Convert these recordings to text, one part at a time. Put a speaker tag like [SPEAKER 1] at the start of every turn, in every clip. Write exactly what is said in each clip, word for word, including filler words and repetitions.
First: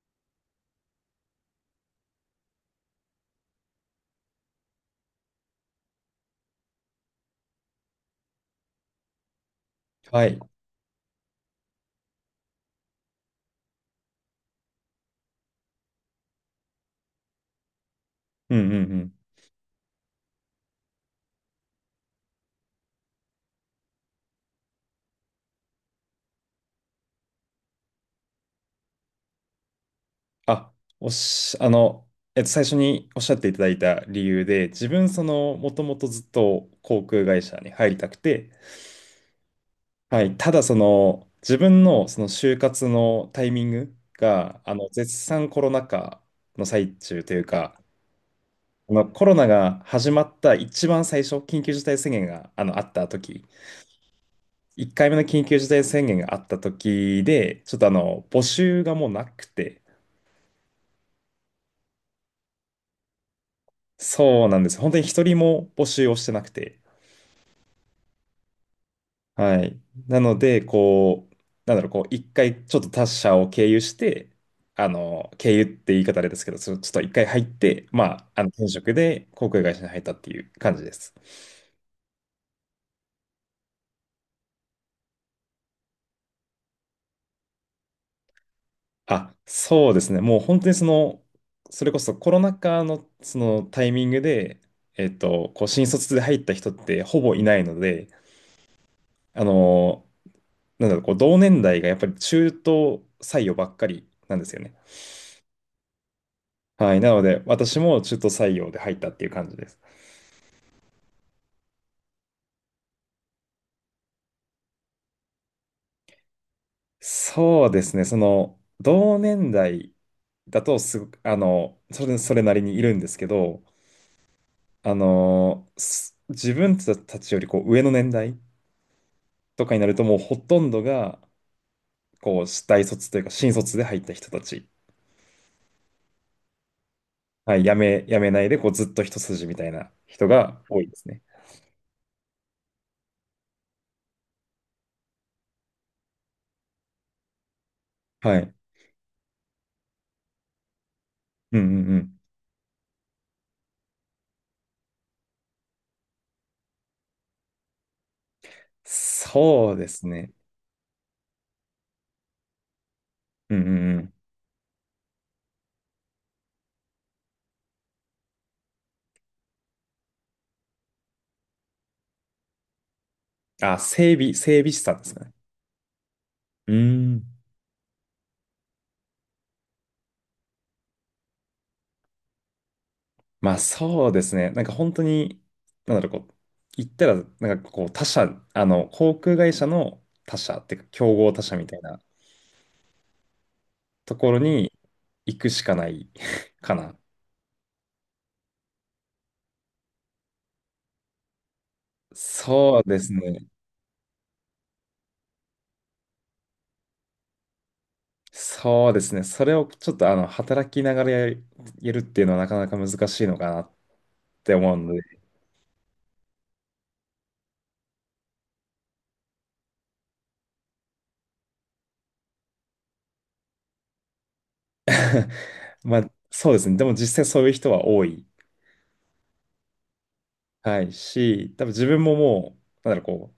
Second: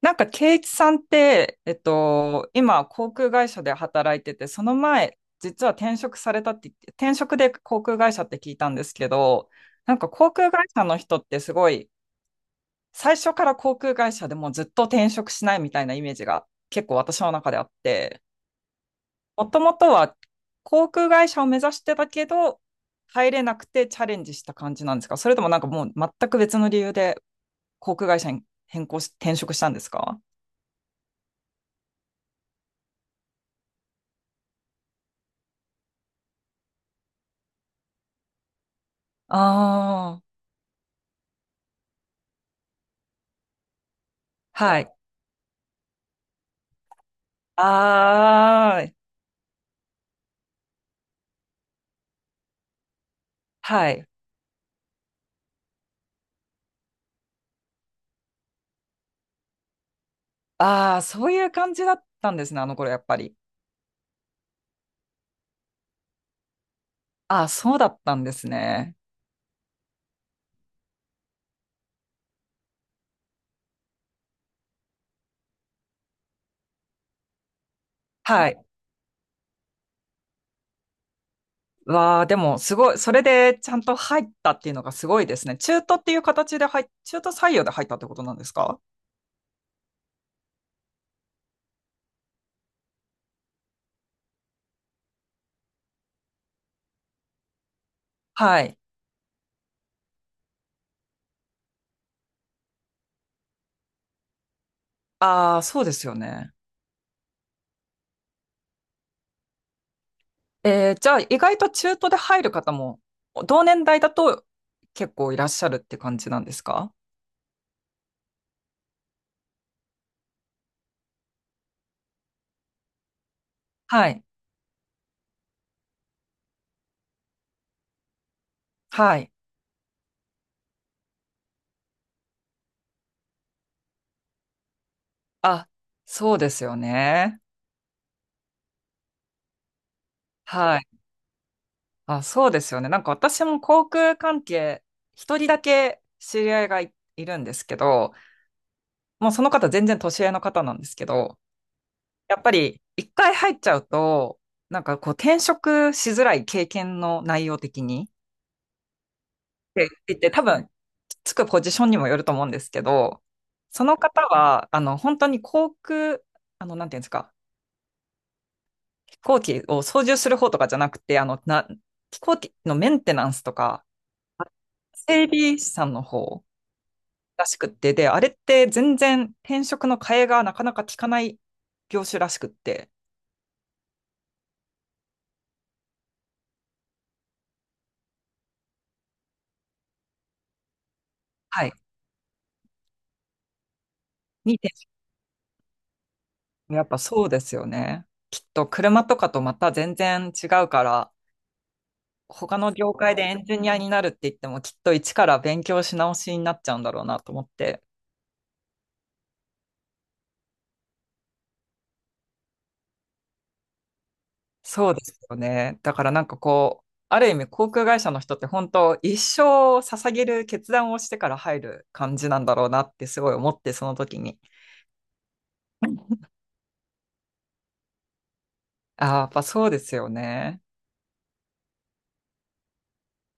[SPEAKER 1] なんか、圭一さんって、えっと、今、航空会社で働いてて、その前、実は転職されたって言って、転職で航空会社って聞いたんですけど、なんか
[SPEAKER 2] は
[SPEAKER 1] 航
[SPEAKER 2] い。
[SPEAKER 1] 空会社の人ってすごい、最初から航空会社でもうずっと転職しないみたいなイメージが結構私の中であって、
[SPEAKER 2] うんうんうん。
[SPEAKER 1] もともとは航空会社を目指してたけど、入れなくてチャレンジした感じなんですか？それともなんかもう全く別の理由で航空会社に変更し、転職したんですか？
[SPEAKER 2] あ、おし、あの、えっと、最初におっしゃっていただいた理由で、自分、その、もともとずっと航空会社に入りたくて、
[SPEAKER 1] ああ
[SPEAKER 2] は
[SPEAKER 1] ー。
[SPEAKER 2] い。ただ、その、自分の、その、就活のタイミングが、あ
[SPEAKER 1] は
[SPEAKER 2] の、
[SPEAKER 1] い。
[SPEAKER 2] 絶賛コロナ禍の最中というか、
[SPEAKER 1] ああ、
[SPEAKER 2] あのコロナが始まった一番最初、緊急事態宣言が、あの、あった時、
[SPEAKER 1] はい。
[SPEAKER 2] いっかいめの緊急事態宣言があった時で、ちょっと、あの、募集がもうなくて、
[SPEAKER 1] ああ、そういう感じだったんですね、あの頃やっぱり。
[SPEAKER 2] そうなんです。本当に一人も募集をしてなくて。
[SPEAKER 1] ああ、そうだったんですね。
[SPEAKER 2] はい。なので、こう、なんだろう、こう、一回ちょっと他社を経由して、あの、経由って言い方あれですけど、そのちょっと一回入って、まあ、あの、
[SPEAKER 1] はい。
[SPEAKER 2] 転職で航空会社に入ったっていう感じです。
[SPEAKER 1] わあ、でもすごい、それでちゃんと入ったっていうのがすごいですね。中途っていう形で入っ、中途採用で入ったってことなんですか？
[SPEAKER 2] あ、そうですね。もう本当にその、それこそコロナ禍のそのタイミングで、えっと、こう、新卒で入った人ってほぼいないので、
[SPEAKER 1] はい。
[SPEAKER 2] あの、なんだろう、こう、同年代がやっぱり中途採用ばっかりなんですよね。
[SPEAKER 1] ああ、そうですよね。
[SPEAKER 2] はい。なので、私も中途採用で入ったっていう感じです。
[SPEAKER 1] えー、じゃあ意外と中途で入る方も、同年代だと結構いらっしゃるって感じなんですか？
[SPEAKER 2] そうですね。その、同年代だとすごく、あの、それ、それなりにいるんですけど、
[SPEAKER 1] はい。
[SPEAKER 2] あの、す自分たちよりこう上の年代
[SPEAKER 1] はい。
[SPEAKER 2] とかになると、もうほとんどが、こう、大卒というか、新卒で入った人たち。
[SPEAKER 1] あ、そうですよね。
[SPEAKER 2] はい。辞め、辞めないで、こう、ずっと一筋みたいな人が
[SPEAKER 1] は
[SPEAKER 2] 多
[SPEAKER 1] い。
[SPEAKER 2] いですね。
[SPEAKER 1] あ、そうですよね。なんか私も航空関係、一人だけ知り合いがい、いるんですけど、
[SPEAKER 2] はい。
[SPEAKER 1] もうその方全然年上の方なんですけど、
[SPEAKER 2] うんうんうん。
[SPEAKER 1] やっぱり一回入っちゃうと、なんかこう転職しづらい経験の内容的に、
[SPEAKER 2] そ
[SPEAKER 1] っ
[SPEAKER 2] うで
[SPEAKER 1] て
[SPEAKER 2] す
[SPEAKER 1] 言って
[SPEAKER 2] ね。
[SPEAKER 1] 多分つくポジションにもよると思うんですけど、
[SPEAKER 2] うんう
[SPEAKER 1] そ
[SPEAKER 2] ん
[SPEAKER 1] の
[SPEAKER 2] うん。
[SPEAKER 1] 方は、あの、本当に航空、あの、なんていうんですか、飛行機を操縦する方とかじゃなくて、あの、な、飛行機のメンテナンスと
[SPEAKER 2] あ、
[SPEAKER 1] か、
[SPEAKER 2] 整備、整備士さんですか
[SPEAKER 1] 整
[SPEAKER 2] ね。
[SPEAKER 1] 備士さんの方、
[SPEAKER 2] うーん。
[SPEAKER 1] らしくって、で、あれって全然転職の替えがなかなか効かない業種らしくって、
[SPEAKER 2] まあそうですね。なんか本当に、なんだろう、こう、言ったら、なんかこう、他社、あの、航空会社の他社っていうか、競合他社み
[SPEAKER 1] はい。
[SPEAKER 2] たいなところ
[SPEAKER 1] に転
[SPEAKER 2] に
[SPEAKER 1] 職
[SPEAKER 2] 行くしかない か
[SPEAKER 1] やっ
[SPEAKER 2] な。
[SPEAKER 1] ぱそうですよね。きっと車とかとまた全然違うから、他の
[SPEAKER 2] そう
[SPEAKER 1] 業
[SPEAKER 2] です
[SPEAKER 1] 界でエン
[SPEAKER 2] ね。
[SPEAKER 1] ジニアになるって言っても、きっと一から勉強し直しになっちゃうんだろうなと思って。
[SPEAKER 2] そうですね。それをちょっと、あの、働きながらやるやるっていうのはなかなか難しいのかなって思う
[SPEAKER 1] そ
[SPEAKER 2] の
[SPEAKER 1] うです
[SPEAKER 2] で、
[SPEAKER 1] よね。だからなんかこう、ある意味航空会社の人って本当一生を捧げる決断をしてから入る感じなんだろうなってすごい思ってその時に。
[SPEAKER 2] まあそうですね。でも実際そういう人は多い。
[SPEAKER 1] ああ、やっぱそうですよね。
[SPEAKER 2] はい。し、多分自分ももう、なんだろう、こ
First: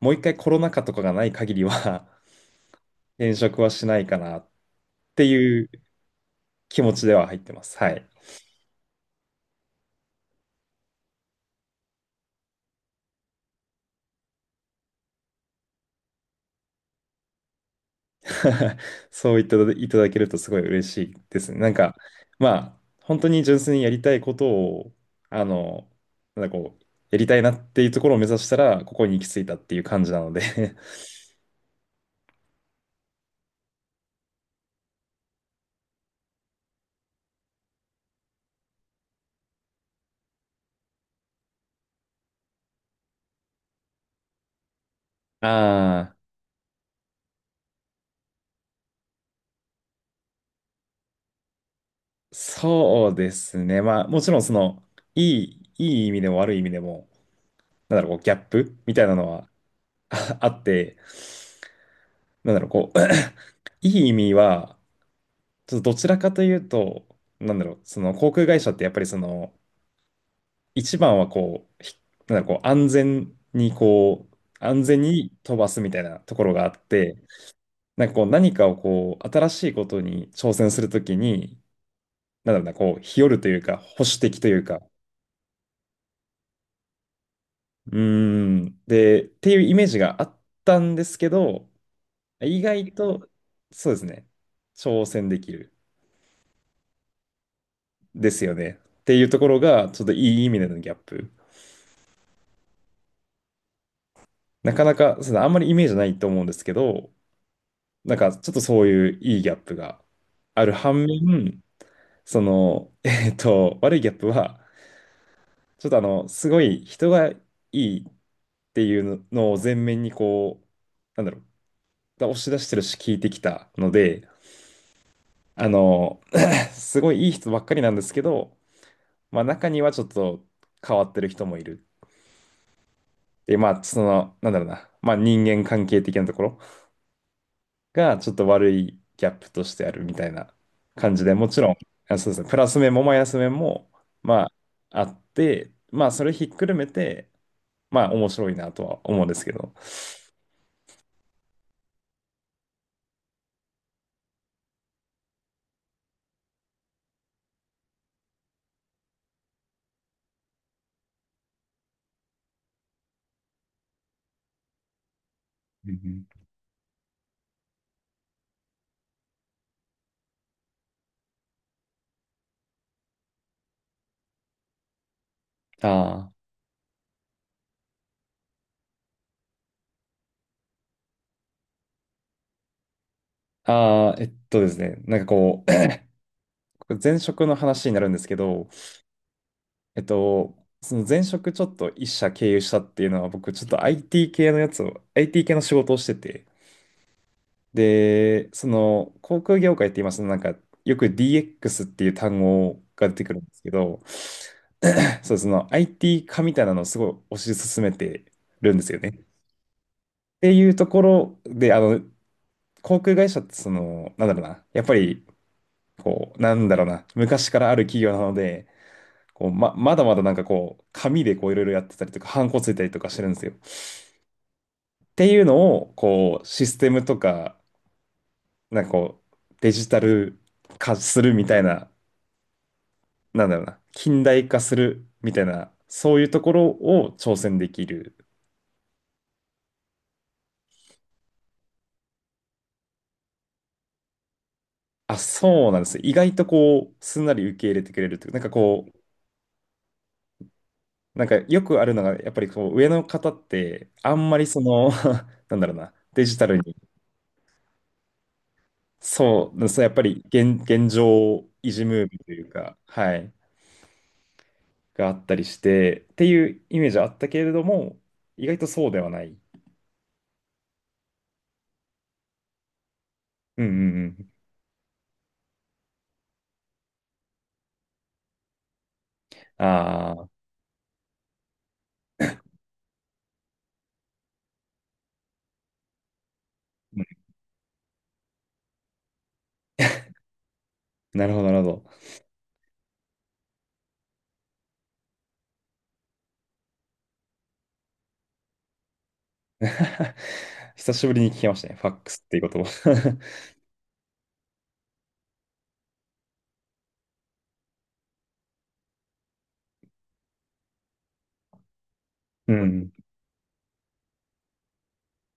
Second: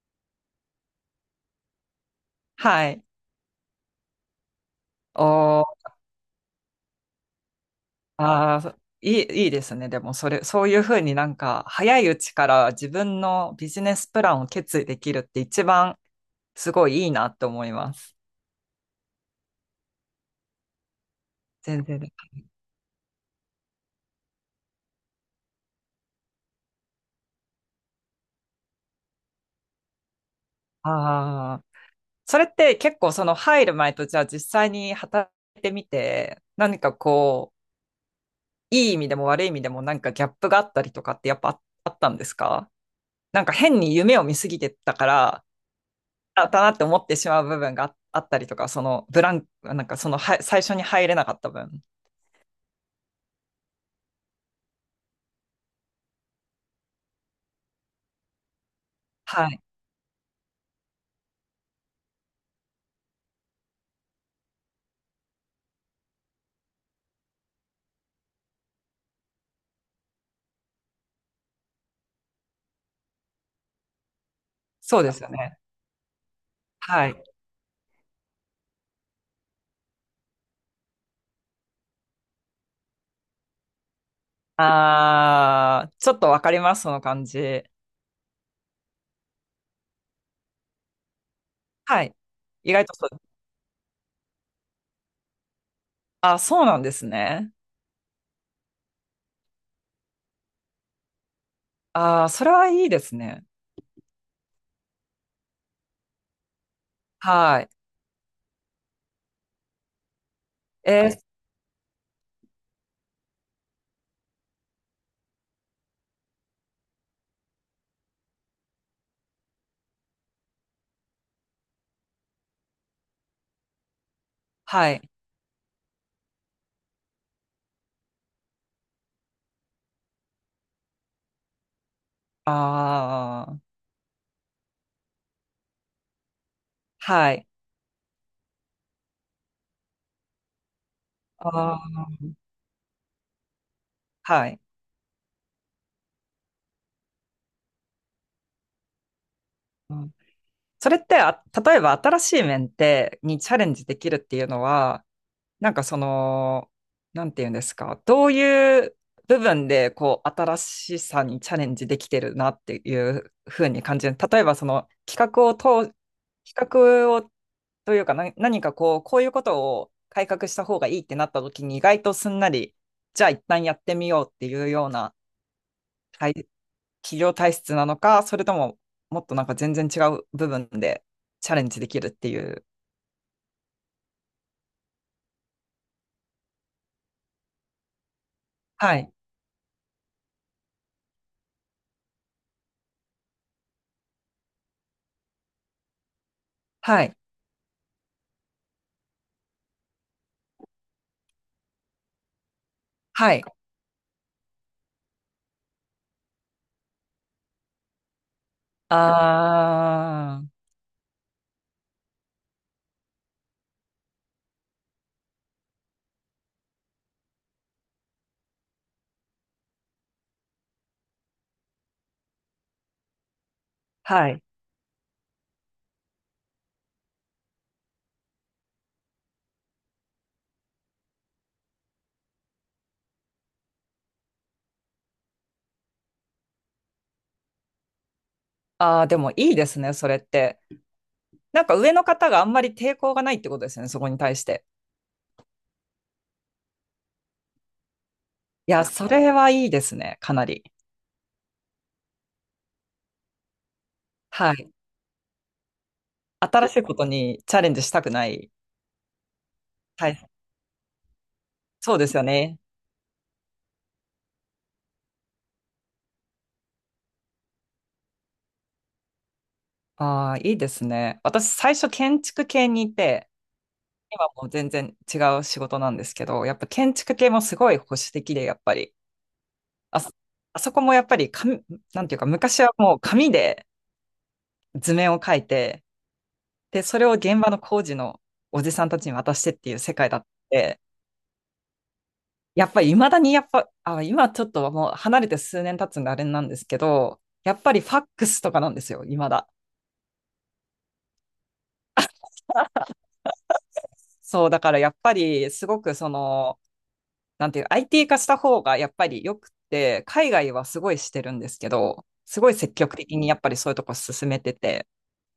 [SPEAKER 2] う、もう一回コロナ禍とかがない限りは
[SPEAKER 1] はい。
[SPEAKER 2] 転職はしないかなって
[SPEAKER 1] お
[SPEAKER 2] い
[SPEAKER 1] ー、
[SPEAKER 2] う気持ちでは入ってます。はい。
[SPEAKER 1] あー、いい、いいですね。でも、それ、そういうふうになんか、早いうちから自分のビジネスプランを決意できるって一番すごいいいなって思います。
[SPEAKER 2] そう言っていただけるとすごい嬉しいですね。なん
[SPEAKER 1] 全
[SPEAKER 2] か、
[SPEAKER 1] 然です。
[SPEAKER 2] まあ、本当に純粋にやりたいことを、あの、なんかこう、やりたいなっていうところを目指したら、ここに行き着いたっていう感じなので
[SPEAKER 1] ああ、それって結構その入る前とじゃあ実際に働いてみて、何かこう、いい意味でも悪い意味でもなんかギャップがあったりとかってやっぱああったんですか？なんか変に夢を見すぎてたか ら、
[SPEAKER 2] ああ、
[SPEAKER 1] だったなって思ってしまう部分がああったりとか、そのブランク、なんかそのは最初に入れなかった分。
[SPEAKER 2] そうですね。まあ、もちろん、その、いい、いい意味でも悪い意味でも、なんだろう、こう、ギャップみたいなの
[SPEAKER 1] は
[SPEAKER 2] は
[SPEAKER 1] い。
[SPEAKER 2] ああって、なんだろう、こう、いい意味は、ちょっとどちらかというと、なんだろう、その航空会社ってやっぱりその、一番はこう、ひなんだろう、こう安全にこう、安
[SPEAKER 1] そ
[SPEAKER 2] 全
[SPEAKER 1] うです
[SPEAKER 2] に
[SPEAKER 1] よ
[SPEAKER 2] 飛
[SPEAKER 1] ね。
[SPEAKER 2] ばすみたいなところがあっ
[SPEAKER 1] は
[SPEAKER 2] て、
[SPEAKER 1] い。
[SPEAKER 2] なんかこう何かをこう、新しいことに挑戦するときに、なんだろうな、こう、日和るというか、保守的というか、
[SPEAKER 1] あー、ちょっとわかります、その感じ。
[SPEAKER 2] うーん、で、っていうイメージがあったんですけど、
[SPEAKER 1] はい。
[SPEAKER 2] 意
[SPEAKER 1] 意外
[SPEAKER 2] 外
[SPEAKER 1] とそ
[SPEAKER 2] と、
[SPEAKER 1] う。
[SPEAKER 2] そうですね、挑戦できる
[SPEAKER 1] あ、そうなんですね。
[SPEAKER 2] ですよね。っていうところが、ちょっといい意味でのギャップ。
[SPEAKER 1] あー、それはいいですね。
[SPEAKER 2] なかなか、そうですね、あんまりイメージないと思うんですけど、
[SPEAKER 1] はい。
[SPEAKER 2] なんかちょっとそういういいギャップがある反
[SPEAKER 1] えー、
[SPEAKER 2] 面、その、えっと、悪いギャップは、ちょっとあの、すごい人がいいっていうのを前面にこう、なんだろう、押し出してるし聞いてきたので、
[SPEAKER 1] はい。
[SPEAKER 2] あの、すごいいい人ばっかりなんですけど、まあ中にはちょっと変わってる人もいる。
[SPEAKER 1] あ
[SPEAKER 2] で、
[SPEAKER 1] ー、
[SPEAKER 2] まあその、なんだろうな、まあ人間関係的なところ
[SPEAKER 1] はい。
[SPEAKER 2] がちょっと悪いギャップとしてあるみたいな感じで、もちろん、
[SPEAKER 1] あー、
[SPEAKER 2] あ、そうですね、プラス面もマイナス面も、ま
[SPEAKER 1] は
[SPEAKER 2] あ、
[SPEAKER 1] い。
[SPEAKER 2] あって、まあ、それひっくるめて、まあ、面白いなとは思うんですけど。
[SPEAKER 1] うん。それって、あ、例えば新しい面ってにチャレンジできるっていうのは、なんかその、なんていうんですか、どういう部分でこう新しさにチャレンジできてるなっていうふうに感じる。例えばその企画を
[SPEAKER 2] うん
[SPEAKER 1] 通、
[SPEAKER 2] うん、
[SPEAKER 1] 企画をというかな何かこう、こういうことを改革した方がいいってなった時に意外とすんなり、じゃあ一旦やってみようっていうような
[SPEAKER 2] あー
[SPEAKER 1] 体企業体質なのか、それとももっとなんか全然違う部分でチャレンジできるっていう。
[SPEAKER 2] あー。あ、えっとですね、なんかこう、これ前職の話になるんですけど、
[SPEAKER 1] はい。
[SPEAKER 2] えっと、その前職ちょっと一社経由したっていうのは、僕ちょっと アイティー 系のやつを、アイティー 系の仕事をしてて、
[SPEAKER 1] はい。
[SPEAKER 2] で、その航空業界って今、そのなんか、よく ディーエックス っていう単語が出てく
[SPEAKER 1] は
[SPEAKER 2] る
[SPEAKER 1] い。
[SPEAKER 2] んですけど、そう、その アイティー 化みたいなのをすごい推し進めてるんですよね。っ
[SPEAKER 1] ああ。
[SPEAKER 2] ていうところで、あの、航空会社ってその、なんだろうな、やっぱり、こう、なんだろうな、昔からある企業なので、こう、ま、まだまだなんかこう、紙でこう、いろいろやってたりとか、ハンコついたりとかしてるんですよ。っ
[SPEAKER 1] はい。
[SPEAKER 2] ていうのを、こう、システムとか、なんかこう、デジタル化するみたいな、なんだろうな、近代化するみたいな、そういうところを挑戦できる。
[SPEAKER 1] ああ、でもいいですね、それって。なんか上の方があんまり抵抗がないってことですね、そこに対して。
[SPEAKER 2] あ、そうなんです。意外とこう、すんなり受け入れてくれるというか、なんか
[SPEAKER 1] いや、
[SPEAKER 2] こ
[SPEAKER 1] それはいいですね、かなり。
[SPEAKER 2] う、なんかよくあるのが、やっぱりこう、上の方って、あんまり
[SPEAKER 1] は
[SPEAKER 2] そ
[SPEAKER 1] い。
[SPEAKER 2] の、なんだろうな、デジタル
[SPEAKER 1] 新
[SPEAKER 2] に、
[SPEAKER 1] しいことにチャレンジしたくない。
[SPEAKER 2] そう、そうやっぱ
[SPEAKER 1] は
[SPEAKER 2] り
[SPEAKER 1] い。
[SPEAKER 2] 現、現状維持ム
[SPEAKER 1] そう
[SPEAKER 2] ー
[SPEAKER 1] で
[SPEAKER 2] ビ
[SPEAKER 1] す
[SPEAKER 2] ー
[SPEAKER 1] よ
[SPEAKER 2] という
[SPEAKER 1] ね。
[SPEAKER 2] か、はい、があったりして、っていうイメージはあったけれども、意外とそうではない。
[SPEAKER 1] ああ、いいですね。私、最初建築系にいて、
[SPEAKER 2] うんうんう
[SPEAKER 1] 今
[SPEAKER 2] ん。
[SPEAKER 1] もう全然違う仕事なんですけど、やっぱ建築系もすごい保守的で、やっぱり。あそ、
[SPEAKER 2] ああ、
[SPEAKER 1] あそこもやっぱり紙、なんていうか、昔はもう紙で図面を描いて、で、それを現場の工事のおじさんたちに渡してっていう世界だって、
[SPEAKER 2] なるほど、なるほど。
[SPEAKER 1] やっぱり未だにやっぱ、あ、今ちょっともう離れて数年経つんであれなんですけど、やっぱりファックスとかなんですよ、未だ。
[SPEAKER 2] 久しぶりに聞きましたね。ファックスっていう言葉。
[SPEAKER 1] そう、だからやっぱりすごくその、なんていう、アイティー 化した方がやっぱり良くて、海外はすごいしてるんですけど、す ご
[SPEAKER 2] う
[SPEAKER 1] い積
[SPEAKER 2] ん。
[SPEAKER 1] 極的にやっぱりそういうとこ進めてて、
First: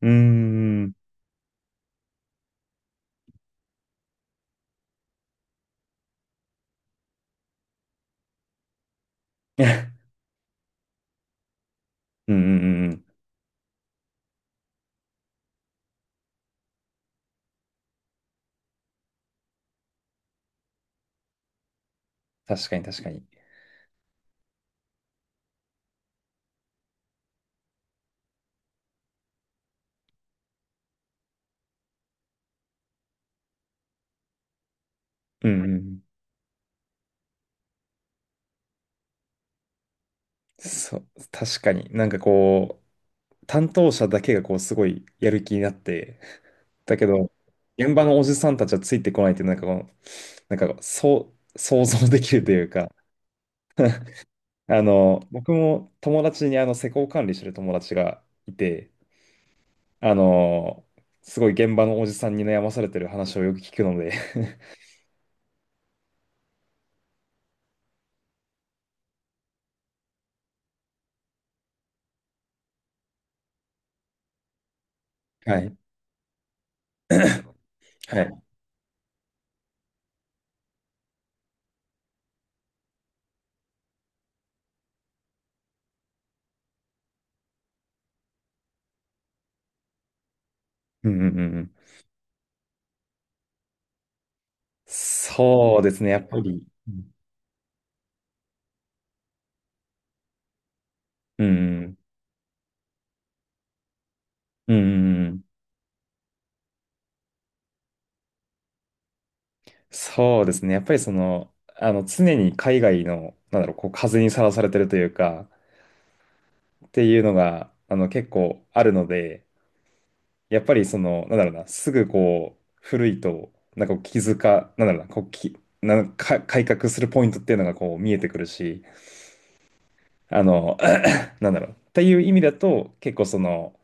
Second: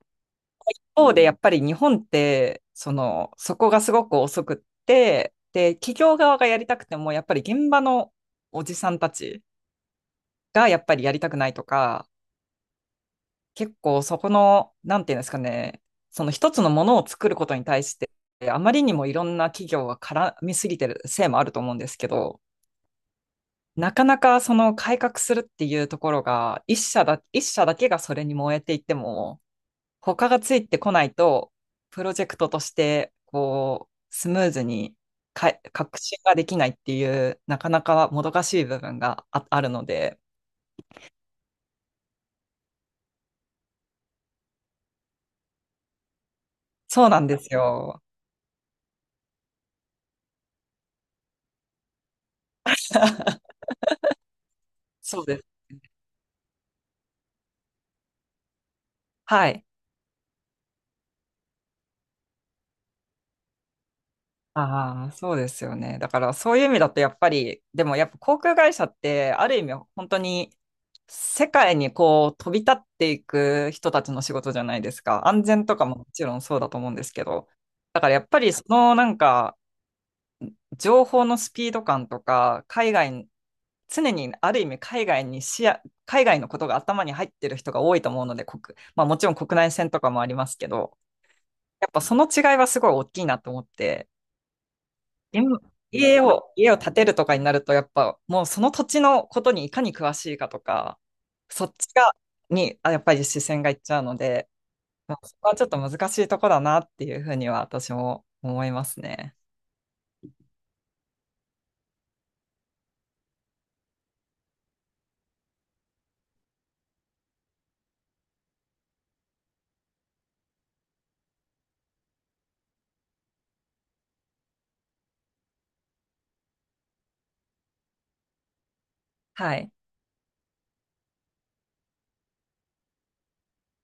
[SPEAKER 2] うん。うーん。
[SPEAKER 1] 方でやっぱり日本って、その、そこがすごく遅くって、で、企業側がやりたくても、やっぱり現場のおじさんたち がやっぱりやりたくないとか、
[SPEAKER 2] うんうんうん。
[SPEAKER 1] 結構そこの、なんていうんですかね、その一つのものを作ることに対して、あまりにもいろんな企業が絡みすぎてるせいもあると思うんですけど、
[SPEAKER 2] 確かに、確かに。
[SPEAKER 1] なかなかその改革するっていうところが、一社だ、一社だけがそれに燃えていても、他がついてこないと、プロジェクトとして、こう、スムーズに
[SPEAKER 2] う
[SPEAKER 1] か、
[SPEAKER 2] んう
[SPEAKER 1] 革
[SPEAKER 2] ん。
[SPEAKER 1] 新ができないっていう、なかなかもどかしい部分があ、あるので、
[SPEAKER 2] そう、確かに。なんかこう、担当者だけがこう、すごいやる気になって、だけ
[SPEAKER 1] そうなん
[SPEAKER 2] ど、
[SPEAKER 1] です
[SPEAKER 2] 現
[SPEAKER 1] よ。
[SPEAKER 2] 場のおじさんたちはついてこないって、なんかこう、なんかそう、想像できるというか、あの、
[SPEAKER 1] そうです。
[SPEAKER 2] 僕も友達にあの、施工管理してる友達がいて、
[SPEAKER 1] はい。
[SPEAKER 2] あのーすごい現場のおじさんに悩まされてる話をよく聞くので
[SPEAKER 1] ああ、そうですよね。だからそういう意味だとやっぱり、でもやっぱ航空会社ってある意味本当に世界にこう飛び立っていく人たちの仕事じゃないですか。安
[SPEAKER 2] は
[SPEAKER 1] 全
[SPEAKER 2] い。
[SPEAKER 1] とかももちろんそうだと思うんで すけど。だからや
[SPEAKER 2] は
[SPEAKER 1] っぱ
[SPEAKER 2] い。
[SPEAKER 1] りそのなんか情報のスピード感とか、海外、常にある意味海外に視野、海外のことが頭に入ってる人が多いと思うので、国、まあもちろん国内線とかもありますけど、
[SPEAKER 2] うんうんうんうん。
[SPEAKER 1] やっぱその違いはすごい大きいなと思って、今
[SPEAKER 2] そうですね、や
[SPEAKER 1] 家
[SPEAKER 2] っぱ
[SPEAKER 1] を、
[SPEAKER 2] り。
[SPEAKER 1] 家を
[SPEAKER 2] う
[SPEAKER 1] 建て
[SPEAKER 2] ん。
[SPEAKER 1] るとかになると、やっぱもうその土地のことにいかに詳しいかとか、
[SPEAKER 2] う
[SPEAKER 1] そっち
[SPEAKER 2] ん
[SPEAKER 1] が、に、あやっぱり視線がいっちゃうので、
[SPEAKER 2] うんう
[SPEAKER 1] ま
[SPEAKER 2] ん
[SPEAKER 1] あ、
[SPEAKER 2] う
[SPEAKER 1] そ
[SPEAKER 2] ん。
[SPEAKER 1] こはちょっと難しいとこだなっていうふうには私も思いますね。
[SPEAKER 2] そうですね、やっぱりその、あの、常に海外の、なんだろう、こう、風にさらされてるというか、っていうのが、あの、結構あるので、やっぱりその、なんだろうな、すぐこう、古いと、なんかこう気づか、なんだろうな、こう、き、なんか改革するポイントっていうのがこう見えてくるし、
[SPEAKER 1] はい。
[SPEAKER 2] あの、なんだろう。っていう意味だと、結構その、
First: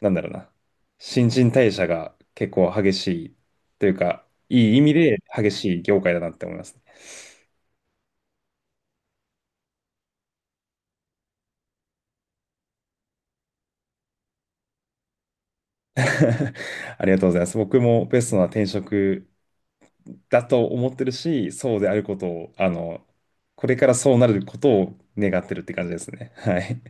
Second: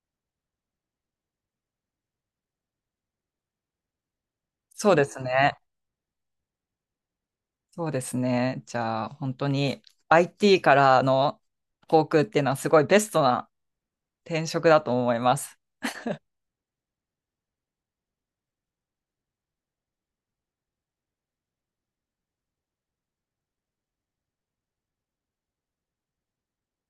[SPEAKER 2] なんだろうな。新陳代謝が結構激しいというか、いい意
[SPEAKER 1] そ
[SPEAKER 2] 味
[SPEAKER 1] うで
[SPEAKER 2] で
[SPEAKER 1] す
[SPEAKER 2] 激
[SPEAKER 1] ね。
[SPEAKER 2] しい業界だなって思いますね。
[SPEAKER 1] そうですね。じゃあ、本当に アイティー からの航空っていうのはすごいベストな転職だと思います。
[SPEAKER 2] ありがとうございます。僕もベストな転職だと思ってるし、そうであることを、あの、これからそうなることを願ってるって感じですね。はい。